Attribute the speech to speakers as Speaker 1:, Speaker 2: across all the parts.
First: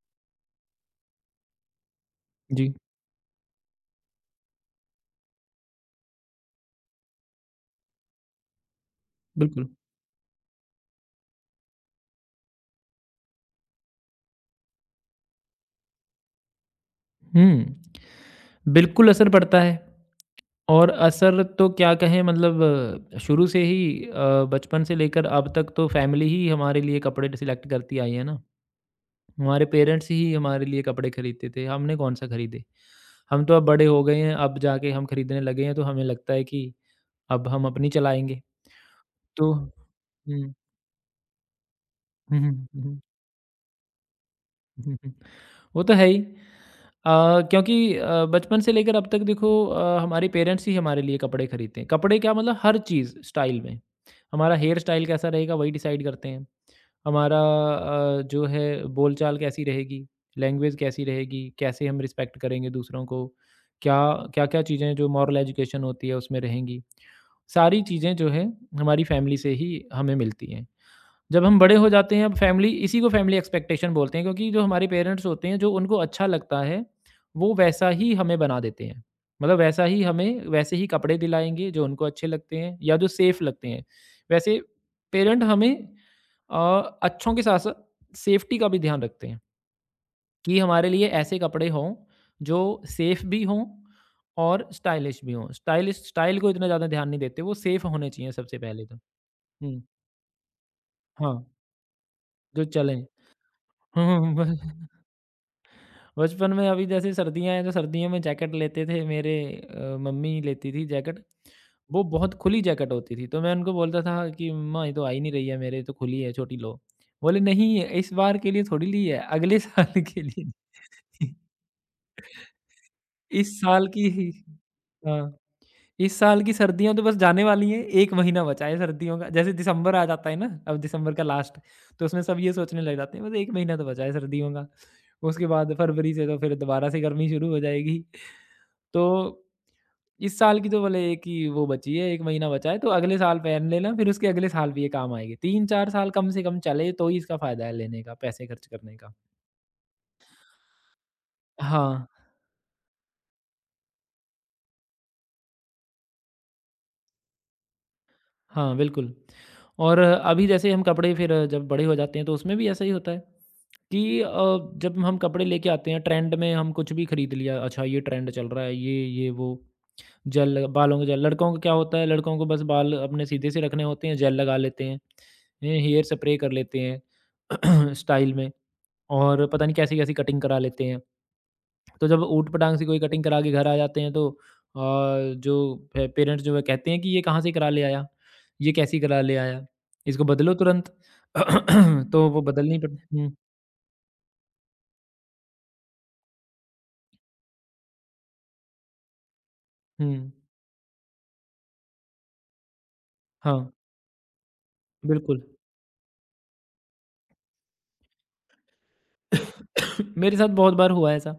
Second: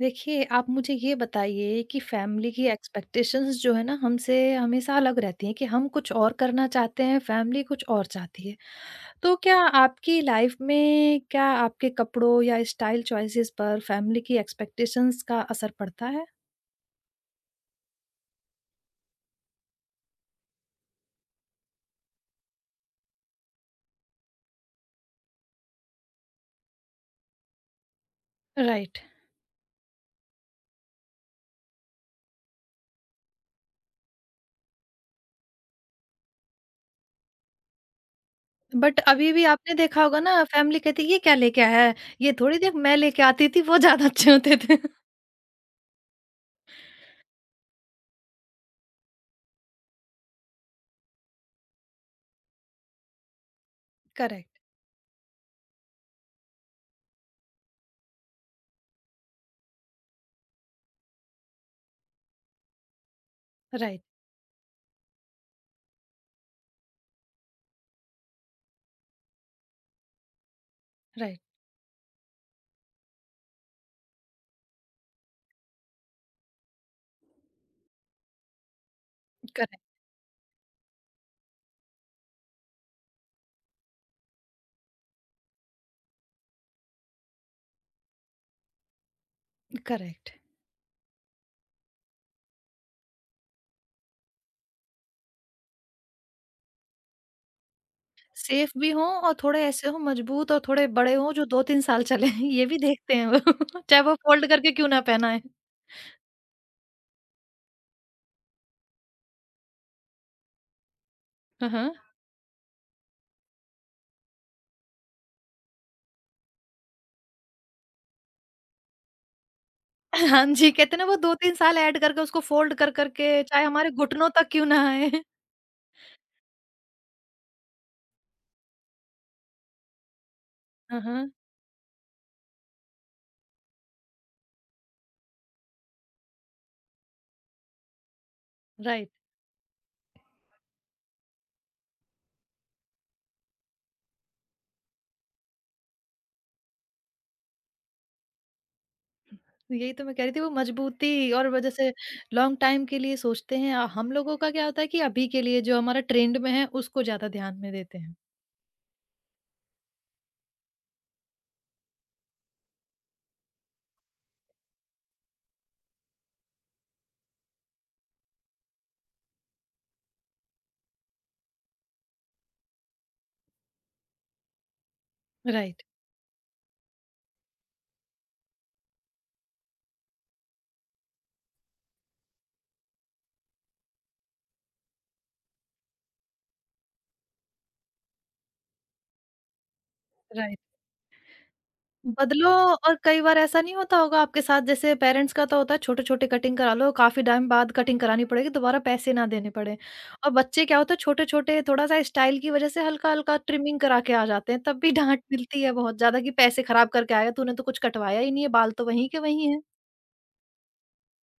Speaker 1: देखिए, आप मुझे ये बताइए कि फैमिली की
Speaker 2: जी,
Speaker 1: एक्सपेक्टेशंस जो है ना हमसे हमेशा अलग रहती हैं कि हम कुछ और करना चाहते हैं, फैमिली कुछ और चाहती है। तो क्या
Speaker 2: बिल्कुल।
Speaker 1: आपकी लाइफ में क्या आपके कपड़ों या स्टाइल चॉइसेस पर फैमिली की एक्सपेक्टेशंस का असर पड़ता है?
Speaker 2: हुँ, बिल्कुल असर पड़ता है और असर तो क्या कहें मतलब शुरू से ही बचपन से लेकर अब तक तो फैमिली ही हमारे लिए कपड़े सिलेक्ट करती आई है ना।
Speaker 1: राइट।
Speaker 2: हमारे पेरेंट्स ही हमारे लिए कपड़े खरीदते थे, हमने कौन-सा खरीदे। हम तो अब बड़े हो गए हैं, अब जाके हम खरीदने लगे हैं तो हमें लगता है कि अब हम अपनी चलाएँगे।
Speaker 1: बट अभी भी
Speaker 2: तो हुँ।
Speaker 1: आपने देखा होगा ना फैमिली कहती है, "ये क्या लेके आया है? ये
Speaker 2: हुँ, हुँ,
Speaker 1: थोड़ी देख
Speaker 2: हुँ,
Speaker 1: मैं
Speaker 2: हुँ।
Speaker 1: लेके आती थी, वो ज़्यादा अच्छे होते थे।"
Speaker 2: हुँ, हुँ। वो तो है ही। अ, क्योंकि बचपन से लेकर अब तक देखो हमारे पेरेंट्स ही हमारे लिए कपड़े खरीदते हैं। कपड़े क्या मतलब हर चीज़ स्टाइल में। हमारा
Speaker 1: करेक्ट,
Speaker 2: हेयर स्टाइल कैसा रहेगा वही डिसाइड करते हैं। हमारा जो है बोलचाल कैसी रहेगी, लैंग्वेज कैसी रहेगी, कैसे हम रिस्पेक्ट करेंगे दूसरों को, क्या
Speaker 1: राइट,
Speaker 2: क्या-क्या चीज़ें जो मॉरल एजुकेशन होती है उसमें रहेंगी। सारी चीज़ें जो है हमारी फैमिली से ही हमें मिलती हैं।
Speaker 1: राइट,
Speaker 2: जब हम बड़े हो जाते हैं अब फैमिली इसी को फैमिली एक्सपेक्टेशन बोलते हैं क्योंकि जो हमारे पेरेंट्स होते हैं जो उनको अच्छा लगता है वो वैसा ही हमें बना देते हैं मतलब वैसा
Speaker 1: करेक्ट,
Speaker 2: ही हमें वैसे ही कपड़े दिलाएंगे जो उनको अच्छे लगते हैं या जो सेफ लगते हैं वैसे पेरेंट हमें अ, अच्छों के साथ साथ सेफ्टी का भी ध्यान रखते हैं
Speaker 1: करेक्ट।
Speaker 2: कि हमारे लिए ऐसे कपड़े हों जो सेफ भी हों और स्टाइलिश भी हों स्टाइलिश स्टाइल को इतना ज़्यादा ध्यान नहीं देते वो सेफ होने चाहिए सबसे
Speaker 1: सेफ
Speaker 2: पहले
Speaker 1: भी
Speaker 2: तो
Speaker 1: हों और थोड़े
Speaker 2: हुँ,
Speaker 1: ऐसे हों मजबूत और थोड़े बड़े हों
Speaker 2: हाँ,
Speaker 1: जो 2-3 साल चलें
Speaker 2: जो
Speaker 1: ये भी
Speaker 2: चलें।
Speaker 1: देखते हैं वो चाहे
Speaker 2: हुँ,
Speaker 1: वो
Speaker 2: हुँ, हुँ,
Speaker 1: फ़ोल्ड
Speaker 2: बस।
Speaker 1: करके क्यों ना पहनाएँ।
Speaker 2: बचपन में अभी जैसे सर्दियाँ हैं तो सर्दियों में जैकेट लेते थे मेरे मम्मी लेती थी जैकेट
Speaker 1: हाँ, हाँ।
Speaker 2: वो बहुत खुली जैकेट होती थी तो मैं उनको बोलता था कि मम्मा ये तो आ ही नहीं रही है मेरे ये तो खुली है छोटी लो बोले नहीं इस बार के लिए थोड़ी ली है अगले साल के लिए
Speaker 1: हाँ जी, कहते हैं ना वो
Speaker 2: ली।
Speaker 1: 2-3 साल ऐड करके उसको फ़ोल्ड कर कर के
Speaker 2: इस
Speaker 1: चाहे
Speaker 2: साल
Speaker 1: हमारे
Speaker 2: की ही
Speaker 1: घुटनों तक क्यों ना आए।
Speaker 2: हाँ इस साल की सर्दियाँ तो बस जाने वाली हैं, 1 महीना बचा है सर्दियों का। जैसे दिसंबर आ जाता है ना, अब
Speaker 1: हाँ,
Speaker 2: दिसंबर का
Speaker 1: हाँ,
Speaker 2: लास्ट, तो उसमें सब ये सोचने लग जाते हैं बस 1 महीना तो बचा है सर्दियों का। उसके बाद फरवरी से तो फिर दोबारा से गर्मी शुरू हो जाएगी। तो
Speaker 1: राइट।
Speaker 2: इस साल की तो भले एक ही वो बची है, 1 महीना बचा है तो अगले साल पहन लेना फिर उसके अगले साल भी ये काम आएगी। 3-4 साल कम से कम चले तो ही इसका फ़ायदा है लेने का, पैसे खर्च करने का।
Speaker 1: यही तो मैं कह रही थी वो मजबूती और वो जैसे
Speaker 2: हाँ।
Speaker 1: लॉन्ग टाइम के लिए सोचते हैं। हम लोगों का क्या होता है कि अभी के लिए जो हमारा ट्रेंड में है उसको ज़्यादा ध्यान में देते हैं।
Speaker 2: हाँ, बिल्कुल। और अभी जैसे हम कपड़े फिर जब बड़े हो जाते हैं तो उसमें भी ऐसा ही होता है कि जब हम कपड़े लेके आते हैं ट्रेंड में हम कुछ भी खरीद लिया, अच्छा ये ट्रेंड चल रहा है, ये वो जेल बालों का जेल लड़कों का क्या होता है लड़कों को बस बाल अपने सीधे से रखने होते हैं, जेल लगा लेते हैं,
Speaker 1: राइट,
Speaker 2: हेयर स्प्रे कर लेते हैं स्टाइल में और पता नहीं कैसी-कैसी कटिंग करा लेते हैं। तो जब ऊट-पटांग से कोई कटिंग करा के घर आ जाते हैं तो जो पे पेरेंट्स जो है कहते हैं कि ये कहाँ से करा ले आया? ये कैसी करा ले आया? इसको बदलो
Speaker 1: राइट।
Speaker 2: तुरंत। तो वो
Speaker 1: बदलो
Speaker 2: बदलनी
Speaker 1: और
Speaker 2: पड़ती
Speaker 1: कई
Speaker 2: हुँ,
Speaker 1: बार ऐसा नहीं होता होगा आपके साथ जैसे पेरेंट्स का तो होता है छोटे-छोटे कटिंग करा लो, काफ़ी टाइम बाद कटिंग करानी पड़ेगी, दोबारा पैसे ना देने पड़े।
Speaker 2: हुँ।
Speaker 1: और बच्चे क्या होता है छोटे-छोटे थोड़ा-सा स्टाइल की वजह से हल्का-हल्का
Speaker 2: हाँ,
Speaker 1: ट्रिमिंग करा के आ जाते हैं, तब भी डाँट
Speaker 2: बिल्कुल।
Speaker 1: मिलती है बहुत ज़्यादा कि पैसे खराब करके आया, तूने तो कुछ कटवाया ही नहीं है, बाल तो वहीं के वहीं हैं।
Speaker 2: मेरे साथ बहुत बार हुआ है ऐसा।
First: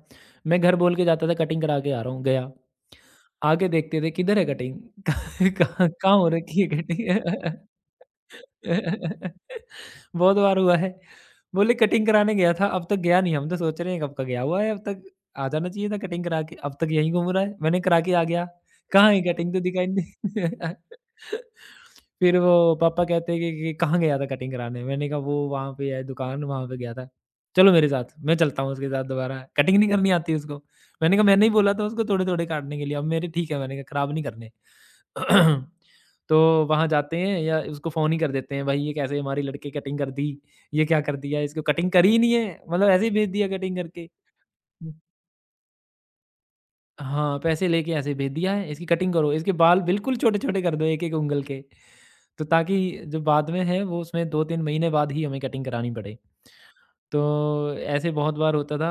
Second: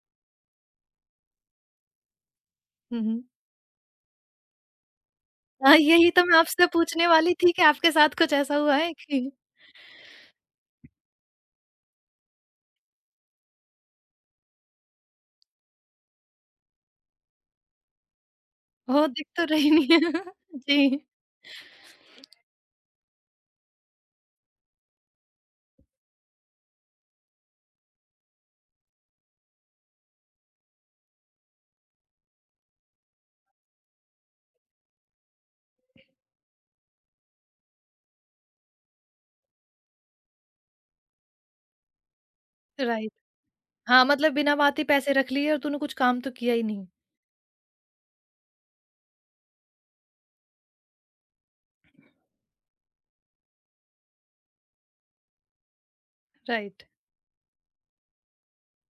Speaker 2: मैं घर बोल के जाता था कटिंग करा के आ रहा हूँ, गया।
Speaker 1: हुँ, हुँ।
Speaker 2: आके देखते थे किधर है कटिंग?
Speaker 1: हाँ,
Speaker 2: कहाँ
Speaker 1: यही
Speaker 2: कहाँ
Speaker 1: तो
Speaker 2: हो
Speaker 1: मैं
Speaker 2: रखी
Speaker 1: आपसे
Speaker 2: है
Speaker 1: पूछने वाली थी
Speaker 2: कटिंग?
Speaker 1: कि आपके साथ कुछ ऐसा हुआ है कि
Speaker 2: बहुत बार हुआ है। बोले कटिंग कराने गया था, अब तक गया नहीं, हम तो सोच रहे हैं कब का गया हुआ है, अब तक आ जाना चाहिए था कटिंग करा के, अब तक यहीं घूम रहा है। मैंने करा के आ गया,
Speaker 1: ओह!
Speaker 2: कहाँ है
Speaker 1: दिख तो
Speaker 2: कटिंग तो
Speaker 1: रही
Speaker 2: दिखाई
Speaker 1: नहीं है।
Speaker 2: नहीं
Speaker 1: जी,
Speaker 2: फिर वो पापा कहते हैं कि कहाँ गया था कटिंग कराने? मैंने कहा वो वहाँ पे है दुकान, वहाँ पे गया था। चलो मेरे साथ, मैं चलता हूँ उसके साथ दोबारा, कटिंग नहीं करनी आती उसको। मैंने कहा मैंने ही बोला था उसको थोड़े-थोड़े काटने के लिए, अब मेरे ठीक है मैंने कहा खराब नहीं करने। तो वहाँ जाते हैं या उसको फ़ोन ही कर देते हैं, भाई ये कैसे हमारी लड़के कटिंग कर दी, ये क्या कर दिया, इसको कटिंग करी ही नहीं है, मतलब ऐसे ही
Speaker 1: राइट।
Speaker 2: भेज दिया कटिंग
Speaker 1: हाँ,
Speaker 2: करके।
Speaker 1: मतलब बिना बात ही
Speaker 2: हुँ।
Speaker 1: पैसे रख लिए और तूने कुछ काम तो किया ही नहीं।
Speaker 2: हाँ, पैसे लेके ऐसे भेज दिया है, इसकी कटिंग करो, इसके बाल बिल्कुल छोटे-छोटे कर दो एक-एक उँगल के। तो ताकि जो बाद में है वो उसमें 2-3 महीने बाद ही हमें कटिंग करानी पड़े।
Speaker 1: राइट।
Speaker 2: तो ऐसे बहुत बार होता था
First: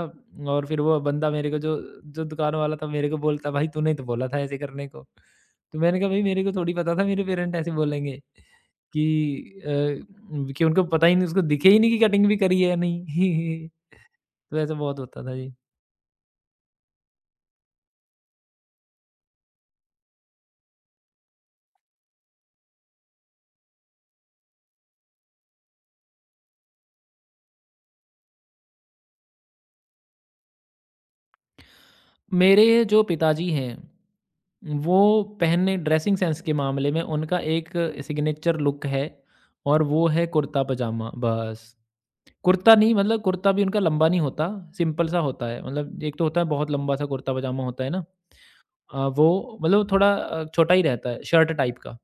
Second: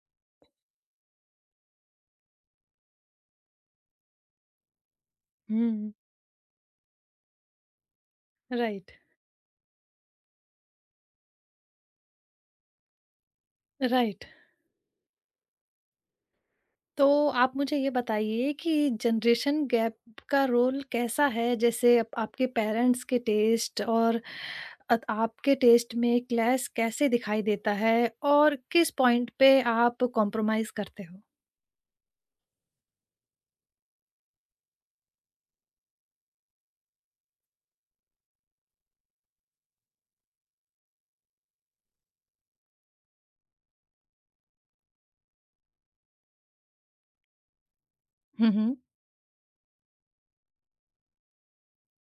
Speaker 2: और फिर वो बंदा मेरे को जो जो दुकान वाला था मेरे को बोलता, भाई तूने ही तो बोला था ऐसे करने को।
Speaker 1: हुँ,
Speaker 2: तो
Speaker 1: हुँ।
Speaker 2: मैंने कहा भाई मेरे को थोड़ी पता था मेरे पेरेंट ऐसे बोलेंगे।
Speaker 1: राइट,
Speaker 2: कि कि उनको पता ही नहीं उसको दिखे ही नहीं कि कटिंग भी करी है या नहीं।
Speaker 1: राइट।
Speaker 2: तो ऐसा बहुत होता था जी।
Speaker 1: तो आप मुझे ये बताइए कि जनरेशन गैप का रोल कैसा है? जैसे आप आपके पेरेंट्स के टेस्ट और अत आपके टेस्ट में क्लैश कैसे दिखाई देता है? और किस पॉइंट पे आप कॉम्प्रोमाइज़ करते हो?
Speaker 2: मेरे जो पिताजी हैं, वो पहनने ड्रेसिंग सेंस के मामले में उनका एक सिग्नेचर लुक है और वो है कुर्ता पजामा बस। कुर्ता नहीं मतलब कुर्ता भी उनका लंबा नहीं होता, सिंपल सा होता है। मतलब एक तो होता है बहुत लंबा सा कुर्ता पजामा होता है ना?
Speaker 1: हुँ, हुँ।
Speaker 2: वो मतलब थोड़ा छोटा ही रहता है, शर्ट टाइप का।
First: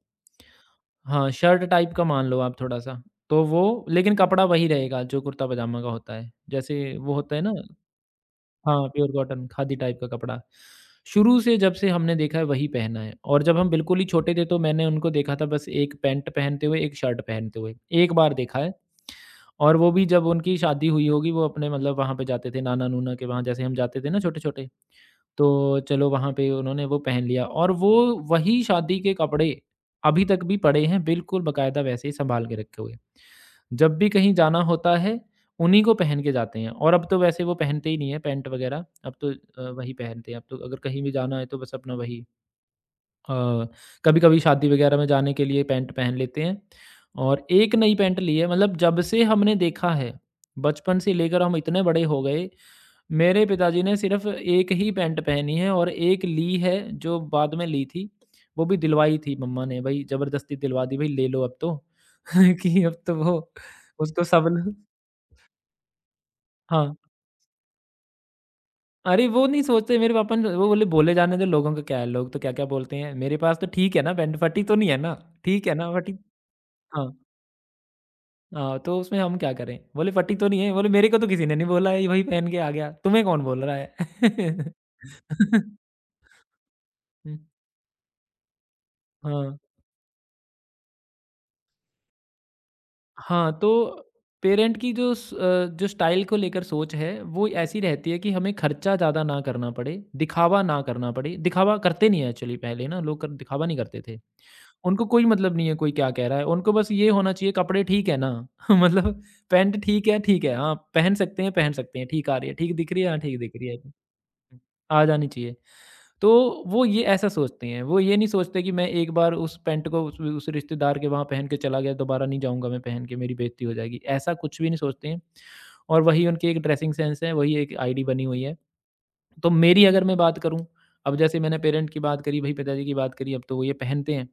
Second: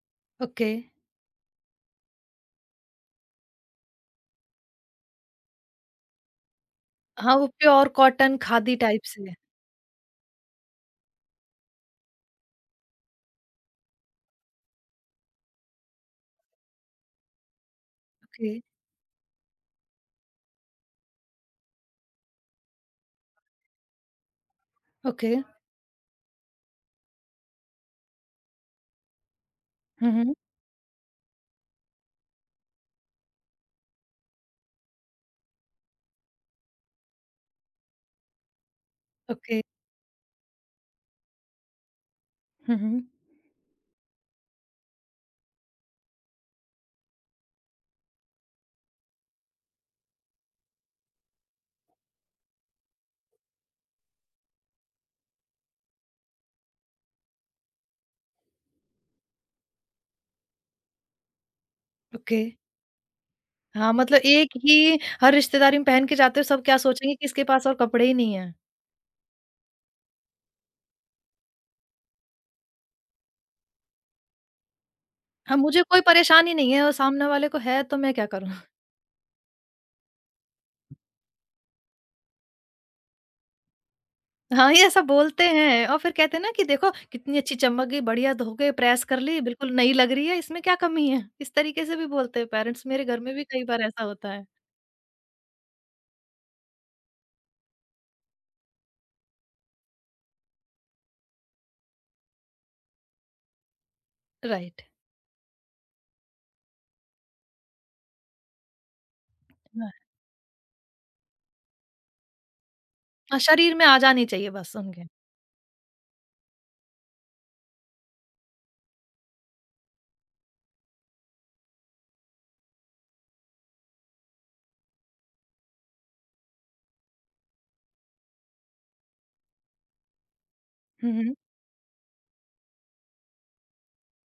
Speaker 1: ओके।
Speaker 2: हाँ, शर्ट टाइप का मान लो आप थोड़ा-सा, तो वो लेकिन कपड़ा वही रहेगा जो कुर्ता-पजामा का होता है। जैसे वो होता
Speaker 1: हाँ,
Speaker 2: है
Speaker 1: वो
Speaker 2: ना
Speaker 1: प्योर कॉटन खादी
Speaker 2: हाँ,
Speaker 1: टाइप
Speaker 2: प्योर
Speaker 1: से।
Speaker 2: कॉटन खादी टाइप का कपड़ा। शुरू से जब से हमने देखा है वही पहना है और जब हम बिल्कुल ही छोटे थे तो मैंने उनको देखा था बस एक पैंट पहनते हुए, एक शर्ट पहनते हुए, एक बार
Speaker 1: ओके,
Speaker 2: देखा है और वो भी जब उनकी शादी हुई होगी वो अपने मतलब वहाँ पे जाते थे नाना-नूना के वहाँ जैसे हम जाते थे ना छोटे-छोटे
Speaker 1: ओके।
Speaker 2: तो चलो वहाँ पे उन्होंने वो पहन लिया और वो वही शादी के कपड़े
Speaker 1: हुँ,
Speaker 2: अभी
Speaker 1: हुँ।
Speaker 2: तक भी पड़े हैं बिल्कुल बकायदा वैसे ही संभाल के रखे हुए। जब भी कहीं जाना होता है उन्हीं को पहन के जाते हैं और अब तो वैसे वो पहनते ही नहीं है पैंट वगैरह, अब तो
Speaker 1: ओके।
Speaker 2: वही पहनते हैं। अब तो अगर कहीं भी जाना है तो बस अपना वही
Speaker 1: हुँ, हुँ।
Speaker 2: अ, कभी-कभी शादी वगैरह में जाने के लिए पैंट पहन लेते हैं और एक नई पैंट ली है मतलब जब से हमने देखा है, बचपन से लेकर हम इतने बड़े हो गए मेरे पिताजी ने सिर्फ़ एक ही पैंट पहनी है और एक ली है जो बाद में ली थी, वो भी दिलवाई थी मम्मा ने भई ज़बरदस्ती दिलवा दी भई ले लो अब तो
Speaker 1: ओके।
Speaker 2: कि अब तो वो
Speaker 1: हाँ, मतलब
Speaker 2: उसको सब
Speaker 1: एक
Speaker 2: लोग
Speaker 1: ही हर रिश्तेदारी में पहन के जाते हो, सब क्या
Speaker 2: हाँ।
Speaker 1: सोचेंगे कि इसके पास और कपड़े ही नहीं है।
Speaker 2: अरे वो नहीं सोचते मेरे पापा ने वो बोले, "बोले जाने दो लोगों का क्या है, लोग तो क्या-क्या बोलते हैं, मेरे पास तो ठीक है ना पैंट फटी तो नहीं है ना?
Speaker 1: हाँ,
Speaker 2: ठीक है
Speaker 1: मुझे
Speaker 2: ना
Speaker 1: कोई
Speaker 2: फटी?"
Speaker 1: परेशानी नहीं है और
Speaker 2: हाँ,
Speaker 1: सामने वाले को है तो मैं क्या करूँ?
Speaker 2: हाँ तो उसमें हम क्या करें? बोले, "फटी तो नहीं है?" बोले, "मेरे को तो किसी ने नहीं बोला है, ये वही पहन के आ गया, तुम्हें कौन बोल रहा है?"
Speaker 1: हाँ, ये ऐसा बोलते हैं और फिर कहते हैं ना कि देखो
Speaker 2: हुँ,
Speaker 1: कितनी अच्छी चमक गई, बढ़िया धो के प्रेस कर ली,
Speaker 2: हाँ।
Speaker 1: बिल्कुल नई लग रही है, इसमें क्या कमी है? इस तरीके से भी बोलते हैं पेरेंट्स, मेरे घर में भी
Speaker 2: हाँ,
Speaker 1: कई बार ऐसा
Speaker 2: तो
Speaker 1: होता है।
Speaker 2: पेरेंट की जो स जो स्टाइल को लेकर सोच है, वो ऐसी रहती है कि हमें खर्चा ज़्यादा ना करना पड़े, दिखावा ना करना पड़े। दिखावा करते नहीं है एक्चुअली पहले ना लोग कर दिखावा नहीं करते थे।
Speaker 1: राइट।
Speaker 2: उनको कोई मतलब नहीं है कोई क्या कह रहा है, उनको बस ये होना चाहिए कपड़े ठीक है ना? मतलब पैंट
Speaker 1: हाँ,
Speaker 2: ठीक है, ठीक है। हाँ, पहन सकते हैं, पहन सकते हैं। ठीक आ रही है, ठीक दिख रही है, हाँ, ठीक
Speaker 1: हाँ,
Speaker 2: दिख रही
Speaker 1: शरीर
Speaker 2: है।
Speaker 1: में
Speaker 2: हुँ,
Speaker 1: आ जानी चाहिए बस उनके।
Speaker 2: आ जानी चाहिए। तो वो ये ऐसा सोचते हैं, वो ये नहीं सोचते कि मैं एक बार उस पैंट को उस रिश्तेदार के वहाँ पहन के चला गया, दोबारा नहीं जाऊँगा मैं पहन के, मेरी बेइज़्ज़ती हो जाएगी, ऐसा कुछ भी नहीं सोचते हैं। और वही उनकी एक ड्रेसिंग सेंस है, वही एक आईडी बनी हुई है। तो मेरी अगर मैं बात करूँ,
Speaker 1: हुँ,
Speaker 2: अब
Speaker 1: हुँ।
Speaker 2: जैसे मैंने पेरेंट की बात करी, भई पिताजी की बात करी, अब तो वो ये पहनते हैं।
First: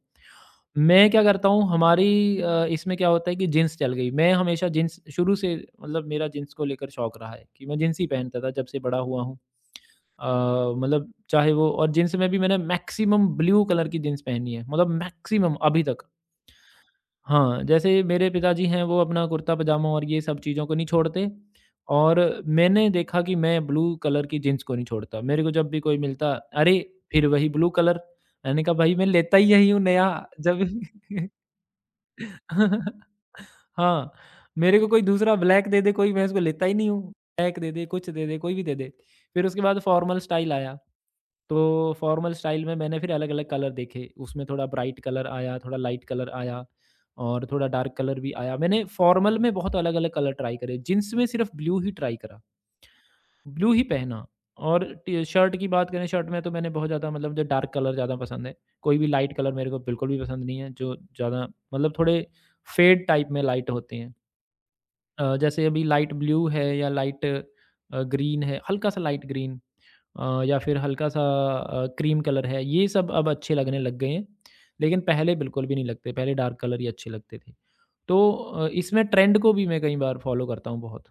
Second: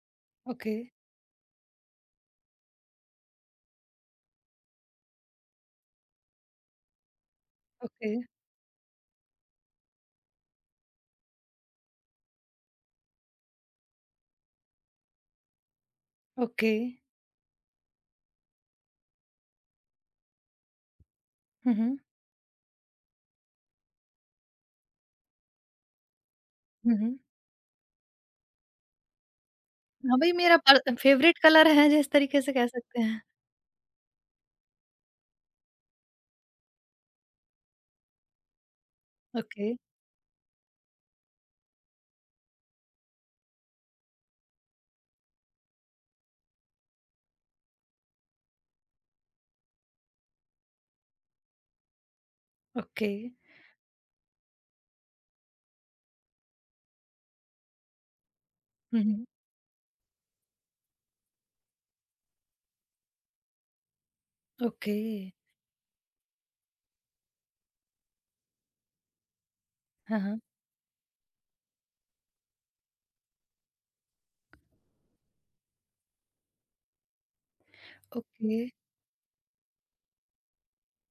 Speaker 1: ओके,
Speaker 2: मैं क्या करता हूँ, हमारी इसमें क्या होता है कि जीन्स चल गई। मैं हमेशा जीन्स शुरू से मतलब मेरा जीन्स को लेकर शौक रहा है कि मैं जीन्स ही
Speaker 1: ओके,
Speaker 2: पहनता था जब से बड़ा हुआ हूँ। मतलब चाहे वो और जीन्स में भी मैंने मैक्सिमम ब्लू कलर की जीन्स पहनी है, मतलब मैक्सिमम अभी तक।
Speaker 1: ओके।
Speaker 2: हाँ, जैसे मेरे पिताजी हैं वो अपना कुर्ता पजामा और ये सब चीज़ों को नहीं छोड़ते
Speaker 1: हुँ, हुँ,
Speaker 2: और मैंने देखा कि मैं ब्लू कलर की जीन्स को नहीं छोड़ता। मेरे को जब भी कोई मिलता, "अरे!
Speaker 1: हुँ, हुँ।
Speaker 2: फिर वही ब्लू कलर।" मैंने कहा, "भाई मैं लेता ही यही हूँ नया,
Speaker 1: हाँ, भई मेरा
Speaker 2: जब"
Speaker 1: पर फेवरेट कलर है जिस तरीके से कह सकते हैं।
Speaker 2: हाँ, मेरे को कोई दूसरा ब्लैक दे दे कोई, मैं उसको लेता ही नहीं हूँ। ब्लैक दे दे, कुछ दे दे, कोई भी दे दे। फिर उसके
Speaker 1: ओके,
Speaker 2: बाद फॉर्मल स्टाइल आया। तो फॉर्मल स्टाइल में मैंने फिर अलग-अलग कलर देखे, उसमें थोड़ा ब्राइट कलर आया, थोड़ा लाइट कलर आया और थोड़ा डार्क कलर भी आया। मैंने फॉर्मल में बहुत अलग-अलग कलर ट्राई करे, जीन्स में सिर्फ ब्लू ही ट्राई करा।
Speaker 1: ओके।
Speaker 2: ब्लू ही पहना और टी शर्ट की बात करें, शर्ट में तो मैंने बहुत ज़्यादा मतलब मुझे डार्क कलर ज़्यादा पसंद है। कोई
Speaker 1: हुँ,
Speaker 2: भी
Speaker 1: हुँ।
Speaker 2: लाइट कलर मेरे को बिल्कुल भी पसंद नहीं है, जो ज़्यादा मतलब थोड़े फेड टाइप में लाइट होते हैं।
Speaker 1: ओके।
Speaker 2: जैसे अभी लाइट ब्लू है या लाइट ग्रीन है, हल्का सा लाइट ग्रीन
Speaker 1: हाँ, हाँ।
Speaker 2: या फिर हल्का सा क्रीम कलर है, ये सब अब अच्छे लगने लग गए हैं। लेकिन पहले बिल्कुल भी नहीं लगते, पहले डार्क कलर ही अच्छे लगते थे। तो
Speaker 1: ओके।
Speaker 2: इसमें ट्रेंड को भी मैं कई बार फॉलो करता हूँ बहुत।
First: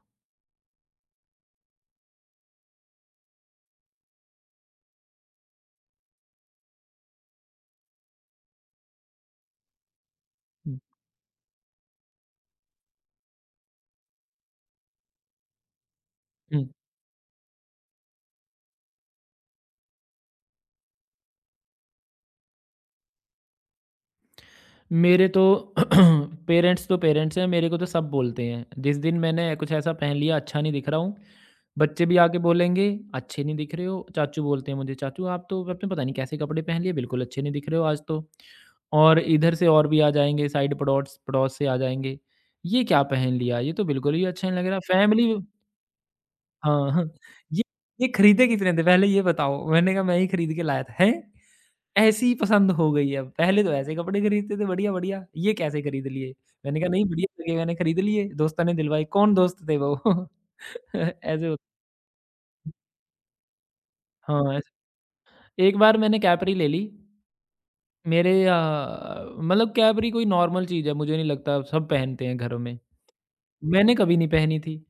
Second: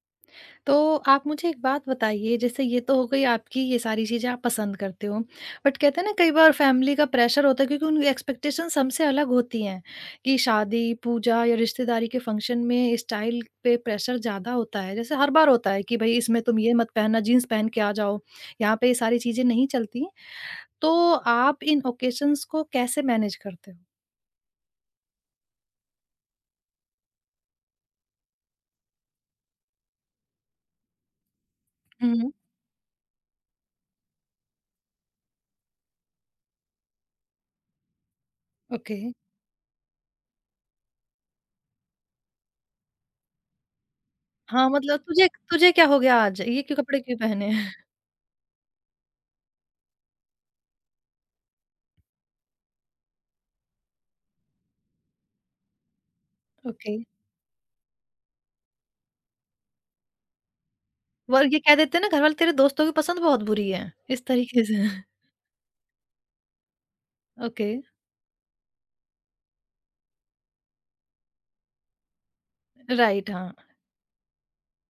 Speaker 1: तो आप मुझे एक बात बताइए जैसे ये तो हो गई आपकी ये सारी चीज़ें आप पसंद करते हो। बट कहते हैं ना कई बार फैमिली का प्रेशर होता है क्योंकि उनकी एक्सपेक्टेशंस हमसे अलग होती हैं कि
Speaker 2: हुँ,
Speaker 1: शादी, पूजा या रिश्तेदारी के फंक्शन में स्टाइल पे प्रेशर ज़्यादा होता है। जैसे हर बार होता है कि भई इसमें तुम
Speaker 2: हुँ।
Speaker 1: ये मत पहनना, जीन्स पहन के आ जाओ। यहाँ पे ये सारी चीज़ें नहीं चलती। तो आप इन ओकेशंस को कैसे मैनेज करते हो?
Speaker 2: मेरे तो पेरेंट्स तो पेरेंट्स हैं, मेरे को तो सब बोलते हैं। जिस दिन मैंने कुछ ऐसा पहन लिया अच्छा नहीं दिख रहा हूँ बच्चे
Speaker 1: हुँ,
Speaker 2: भी
Speaker 1: हुँ।
Speaker 2: आके बोलेंगे, "अच्छे नहीं दिख रहे हो।" चाचू बोलते हैं मुझे, "चाचू आप तो आपने पता नहीं कैसे कपड़े पहन लिए, बिल्कुल अच्छे नहीं दिख रहे हो आज तो।"
Speaker 1: ओके।
Speaker 2: और इधर से और भी आ जाएँगे, साइड पड़ोस पड़ोस से आ जाएँगे, "ये क्या पहन लिया? ये तो बिल्कुल ही अच्छा नहीं लग
Speaker 1: हाँ,
Speaker 2: रहा।"
Speaker 1: मतलब तुझे
Speaker 2: फैमिली
Speaker 1: तुझे क्या हो गया आज? ये क्यों
Speaker 2: हाँ,
Speaker 1: कपड़े
Speaker 2: हाँ,
Speaker 1: क्यों पहने
Speaker 2: ये
Speaker 1: हैं?
Speaker 2: ये खरीदे कितने थे पहले ये बताओ? मैंने कहा मैं ही खरीद के लाया था। हैं? ऐसी पसंद हो गई अब, पहले तो ऐसे कपड़े खरीदते थे बढ़िया-बढ़िया, ये कैसे खरीद लिए? मैंने कहा
Speaker 1: ओके।
Speaker 2: नहीं बढ़िया लगे मैंने खरीद लिए, दोस्तों ने दिलवाई, कौन दोस्त थे वो?
Speaker 1: वो
Speaker 2: ऐसे हो
Speaker 1: ये कह देते हैं ना घर वाले तेरे दोस्तों की पसंद बहुत बुरी है, इस
Speaker 2: हाँ,
Speaker 1: तरीके से।
Speaker 2: एक बार मैंने कैपरी ले ली।
Speaker 1: ओके,
Speaker 2: मेरे मतलब कैपरी कोई नॉर्मल चीज़ है, मुझे नहीं लगता सब पहनते हैं घरों में।
Speaker 1: राइट हाँ।
Speaker 2: मैंने कभी नहीं पहनी थी।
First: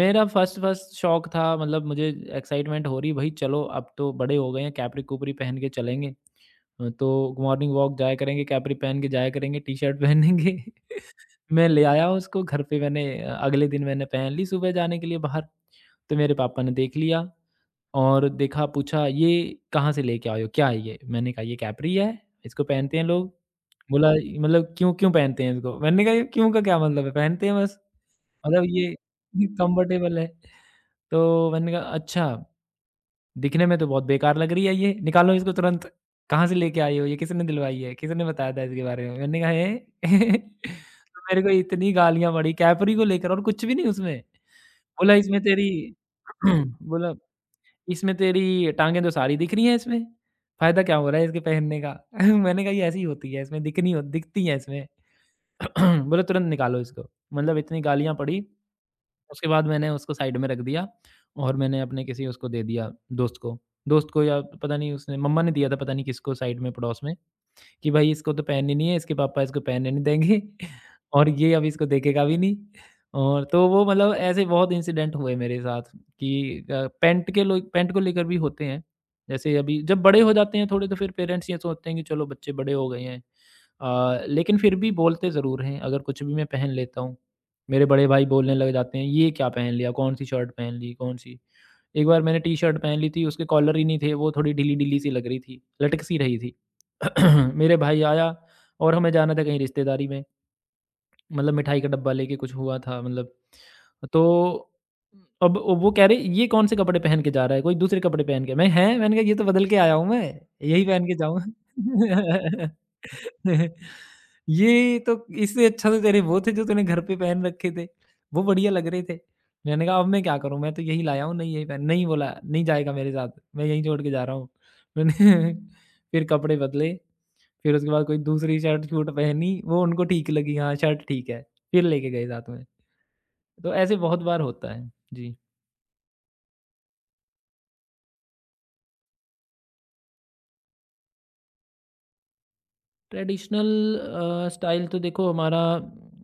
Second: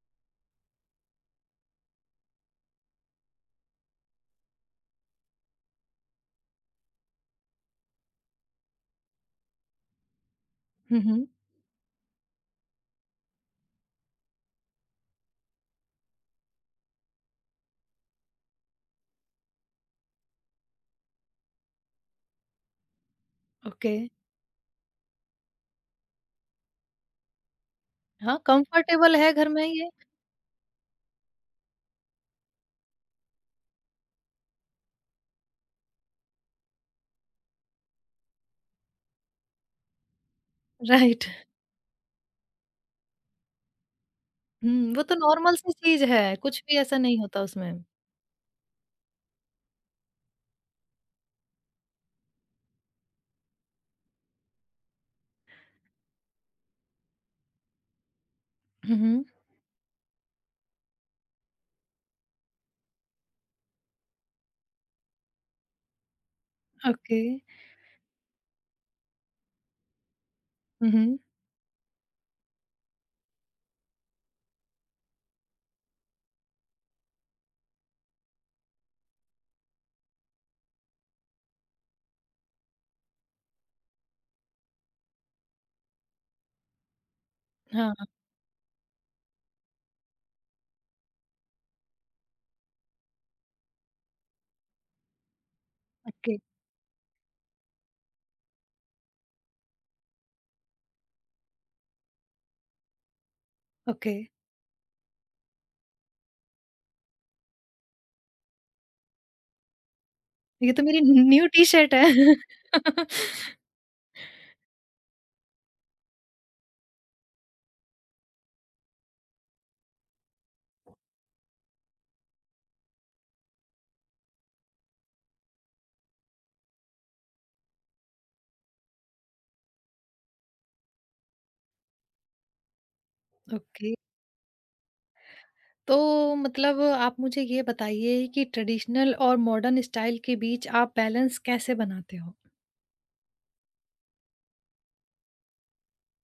Speaker 2: मेरा फर्स्ट फर्स्ट शौक था मतलब मुझे एक्साइटमेंट हो रही भई चलो अब तो बड़े हो गए हैं कैपरी-कूपरी पहन के चलेंगे। तो मॉर्निंग वॉक जाया करेंगे, कैपरी पहन के जाया करेंगे, टी-शर्ट पहनेंगे।
Speaker 1: हुँ, हुँ।
Speaker 2: मैं ले आया उसको घर पे मैंने अगले दिन मैंने पहन ली सुबह जाने के लिए बाहर। तो मेरे पापा ने देख लिया। और देखा पूछा, "ये कहाँ से लेके आए हो? क्या है ये?" मैंने कहा, "ये कैपरी है, इसको पहनते हैं लोग।"
Speaker 1: ओके,
Speaker 2: बोला, "मतलब क्यों क्यों पहनते हैं इसको?" मैंने कहा, "ये क्यों का क्या मतलब है? पहनते हैं बस।
Speaker 1: हाँ,
Speaker 2: मतलब ये
Speaker 1: कंफर्टेबल है
Speaker 2: ये
Speaker 1: घर में ये,
Speaker 2: कम्फर्टेबल है।" तो मैंने कहा, "अच्छा, दिखने में तो बहुत बेकार लग रही है ये, निकालो इसको तुरंत। कहाँ से लेके आए हो? ये किसने दिलवाई है? किसने बताया था इसके बारे में?" मैंने कहा, "हैं?" तो
Speaker 1: राइट।
Speaker 2: मेरे को इतनी गालियाँ पड़ी, कैपरी को लेकर और कुछ भी नहीं उसमें।
Speaker 1: हुँ, वो
Speaker 2: बोला,
Speaker 1: तो
Speaker 2: "इसमें
Speaker 1: नॉर्मल
Speaker 2: तेरी"
Speaker 1: सी चीज़ है, कुछ भी ऐसा
Speaker 2: बोला
Speaker 1: नहीं होता उसमें।
Speaker 2: इसमें तेरी टाँगें तो सारी दिख रही हैं इसमें, फ़ायदा क्या हो रहा है इसके पहनने का? मैंने कहा ये ऐसी होती है इसमें दिखनी हो दिखती हैं इसमें। बोले तुरंत निकालो इसको, मतलब इतनी गालियाँ पड़ी,
Speaker 1: हुँ, हुँ,
Speaker 2: उसके बाद मैंने उसको साइड में रख दिया और मैंने अपने किसी उसको दे दिया दोस्त को। दोस्त को या पता नहीं उसने मम्मा ने दिया था पता नहीं किसको साइड में पड़ोस में।
Speaker 1: ओके।
Speaker 2: कि भाई इसको तो पहननी नहीं है, इसके पापा इसको पहनने नहीं देंगे
Speaker 1: हुँ, हुँ,
Speaker 2: और ये अब इसको देखेगा भी नहीं। और तो वो मतलब ऐसे बहुत इंसिडेंट हुए मेरे साथ कि पैंट के लोग पैंट को लेकर भी होते हैं। जैसे अभी जब बड़े हो जाते हैं थोड़े तो फिर पेरेंट्स ये सोचते हैं कि चलो बच्चे बड़े हो गए हैं। लेकिन फिर भी बोलते ज़रूर हैं अगर कुछ भी मैं पहन लेता हूँ। मेरे बड़े
Speaker 1: हाँ,
Speaker 2: भाई बोलने लग जाते हैं, "ये क्या पहन लिया? कौन-सी शर्ट पहन ली? कौन-सी" एक बार मैंने टी-शर्ट पहन ली थी उसके कॉलर ही नहीं थे, वो थोड़ी ढीली-ढीली सी लग रही थी, लटक सी
Speaker 1: ओके,
Speaker 2: रही थी। मेरे भाई आया और हमें जाना था कहीं रिश्तेदारी में मतलब मिठाई का डब्बा लेके कुछ हुआ था मतलब।
Speaker 1: ओके।
Speaker 2: तो अब वो कह रहे ये कौन से कपड़े पहन के जा रहा है कोई दूसरे कपड़े पहन के मैं हैं मैंने कहा ये तो बदल के आया हूँ मैं
Speaker 1: ये तो
Speaker 2: यही
Speaker 1: मेरी
Speaker 2: पहन के जाऊँ।
Speaker 1: न्यू टी शर्ट है।
Speaker 2: ये तो इससे अच्छा तो तेरे वो थे जो तूने घर पे पहन रखे थे वो बढ़िया लग रहे थे। मैंने कहा अब मैं क्या करूं मैं तो यही लाया हूँ नहीं यही पहन नहीं बोला नहीं जाएगा मेरे साथ मैं यहीं छोड़ के जा रहा हूँ मैंने फिर कपड़े बदले। फिर उसके बाद कोई दूसरी शर्ट छूट पहनी, वो उनको ठीक लगी, हाँ, शर्ट ठीक है, फिर लेके गए साथ में। तो
Speaker 1: ओके,
Speaker 2: ऐसे बहुत बार होता है। जी।
Speaker 1: तो मतलब आप मुझे ये बताइए कि ट्रेडिशनल और मॉडर्न स्टाइल के बीच आप बैलेंस कैसे बनाते हो?
Speaker 2: ट्रेडिशनल स्टाइल तो देखो हमारा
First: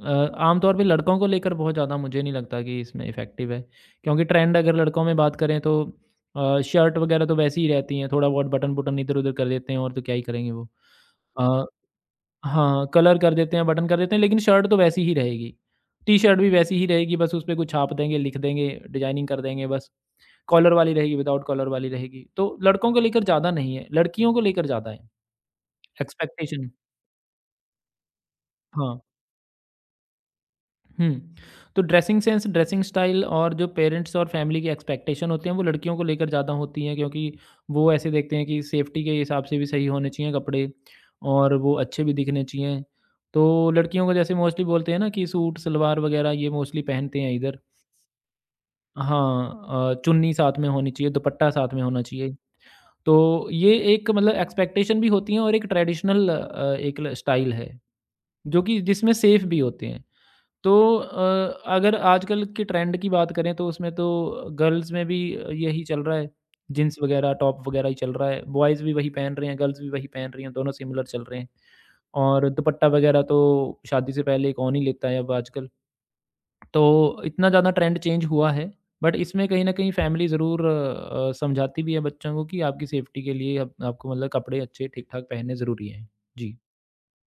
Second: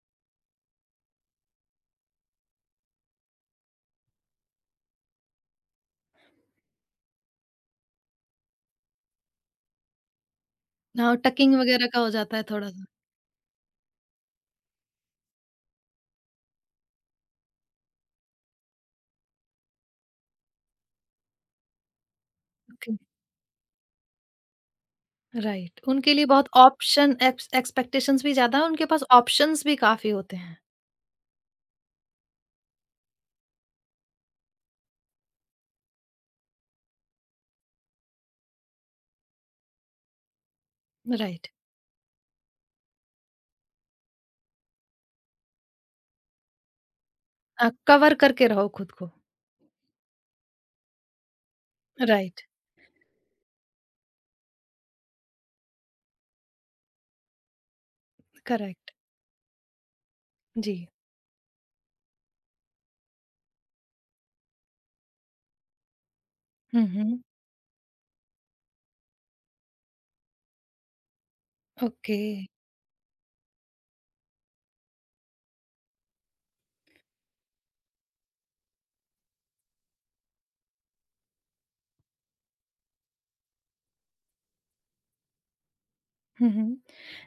Speaker 2: आमतौर पे लड़कों को लेकर बहुत ज़्यादा मुझे नहीं लगता कि इसमें इफ़ेक्टिव है, क्योंकि ट्रेंड अगर लड़कों में बात करें तो शर्ट वगैरह तो वैसी ही रहती हैं, थोड़ा बहुत बटन-बुटन इधर-उधर कर देते हैं और तो क्या ही करेंगे वो।
Speaker 1: हाँ, टकिंग
Speaker 2: अ
Speaker 1: वगैरह का हो जाता है थोड़ा-सा।
Speaker 2: हाँ, कलर कर देते हैं, बटन कर देते हैं, लेकिन शर्ट तो वैसी ही रहेगी। टी-शर्ट भी वैसी ही रहेगी, बस उसपे कुछ छाप देंगे, लिख देंगे, डिज़ाइनिंग कर देंगे बस। कॉलर वाली रहेगी, विदाउट कॉलर वाली रहेगी। तो लड़कों
Speaker 1: ओके।
Speaker 2: को लेकर ज़्यादा नहीं है, लड़कियों को लेकर ज़्यादा है,
Speaker 1: राइट, उनके लिए बहुत
Speaker 2: एक्सपेक्टेशन।
Speaker 1: ऑप्शन एक्सपेक्टेशंस भी ज़्यादा है, उनके
Speaker 2: हाँ।
Speaker 1: पास ऑप्शंस भी काफ़ी होते हैं।
Speaker 2: हुँ। तो ड्रेसिंग सेंस, ड्रेसिंग स्टाइल और जो पेरेंट्स और फैमिली की एक्सपेक्टेशन होती हैं, वो लड़कियों को लेकर ज़्यादा होती हैं क्योंकि वो ऐसे देखते हैं कि सेफ्टी के हिसाब से भी सही होने चाहिए कपड़े
Speaker 1: राइट।
Speaker 2: और वो अच्छे भी दिखने चाहिए। तो लड़कियों को जैसे मोस्टली बोलते हैं ना कि सूट, सलवार वग़ैरह ये मोस्टली पहनते हैं इधर।
Speaker 1: कवर करके रहो खुद को।
Speaker 2: हाँ चुन्नी साथ में होनी चाहिए, दुपट्टा साथ में होना चाहिए।
Speaker 1: राइट,
Speaker 2: तो ये एक मतलब एक्सपेक्टेशन भी होती है और एक ट्रेडिशनल एक ल स्टाइल है, जो कि
Speaker 1: करेक्ट,
Speaker 2: जिसमें सेफ भी होते हैं। तो
Speaker 1: जी।
Speaker 2: अगर आजकल के ट्रेंड की बात करें तो उसमें तो गर्ल्स में भी यही चल रहा है,
Speaker 1: हुँ,
Speaker 2: जीन्स
Speaker 1: हुँ,
Speaker 2: वगैरह, टॉप वगैरह ही चल रहा है। बॉयज़ भी वही पहन रहे हैं, गर्ल्स भी वही पहन रही हैं, दोनों सिमिलर चल रहे हैं।
Speaker 1: ओके।
Speaker 2: और दुपट्टा वगैरह तो शादी से पहले कौन ही लेता है अब आजकल। तो इतना ज़्यादा ट्रेंड चेंज हुआ है, बट इसमें कहीं न कहीं फैमिली ज़रूर समझाती भी है बच्चों को कि आपकी सेफ्टी के लिए आप आपको मतलब कपड़े अच्छे ठीक-ठाक पहनने ज़रूरी हैं।
Speaker 1: हुँ,
Speaker 2: जी।
Speaker 1: हुँ।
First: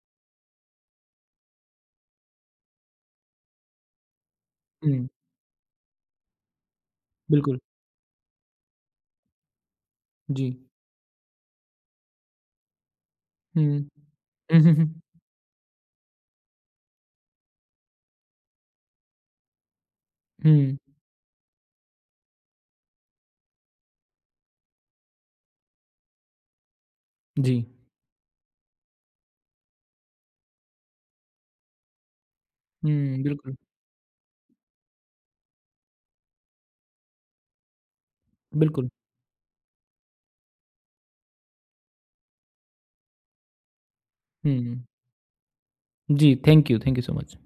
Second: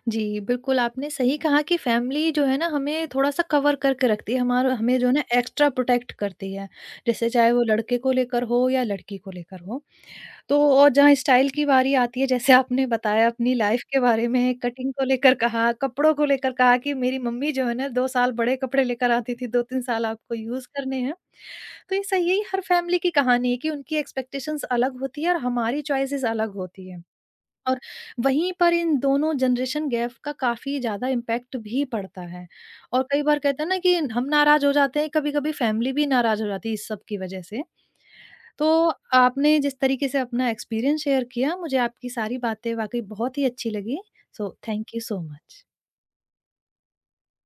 Speaker 1: जी, बिल्कुल आपने सही कहा कि फैमिली जो है ना हमें थोड़ा-सा कवर करके रखती है, हमारा हमें
Speaker 2: हुँ,
Speaker 1: जो है ना एक्स्ट्रा प्रोटेक्ट करती है। जैसे चाहे
Speaker 2: बिल्कुल।
Speaker 1: वो लड़के को लेकर हो या लड़की को लेकर हो।
Speaker 2: जी।
Speaker 1: तो और जहाँ स्टाइल की बारी आती है जैसे आपने बताया अपनी लाइफ
Speaker 2: हुँ।
Speaker 1: के बारे में
Speaker 2: हुँ,
Speaker 1: कटिंग
Speaker 2: हुँ,
Speaker 1: को लेकर कहा, कपड़ों को लेकर कहा कि मेरी मम्मी जो है ना 2 साल बड़े कपड़े लेकर आती थी, 2-3 साल आपको
Speaker 2: हुँ।
Speaker 1: यूज़
Speaker 2: हुँ,
Speaker 1: करने हैं। तो ये सही है, ये हर फैमिली की कहानी है कि उनकी एक्सपेक्टेशंस अलग होती है और हमारी चॉइसेस अलग होती है।
Speaker 2: जी।
Speaker 1: और वहीं पर इन दोनों जनरेशन गैप का काफ़ी ज़्यादा इम्पैक्ट भी पड़ता है। और
Speaker 2: हुँ,
Speaker 1: कई बार
Speaker 2: बिल्कुल,
Speaker 1: कहते हैं ना कि हम नाराज़ हो जाते हैं, कभी-कभी फैमिली भी नाराज़ हो जाती है इस सब की वजह से। तो
Speaker 2: बिल्कुल।
Speaker 1: आपने जिस तरीके से अपना एक्सपीरियंस शेयर किया, मुझे आपकी सारी बातें वाक़ई बहुत ही अच्छी लगी। सो
Speaker 2: हुँ,
Speaker 1: थैंक यू सो मच।
Speaker 2: जी, थैंक यू सो मच।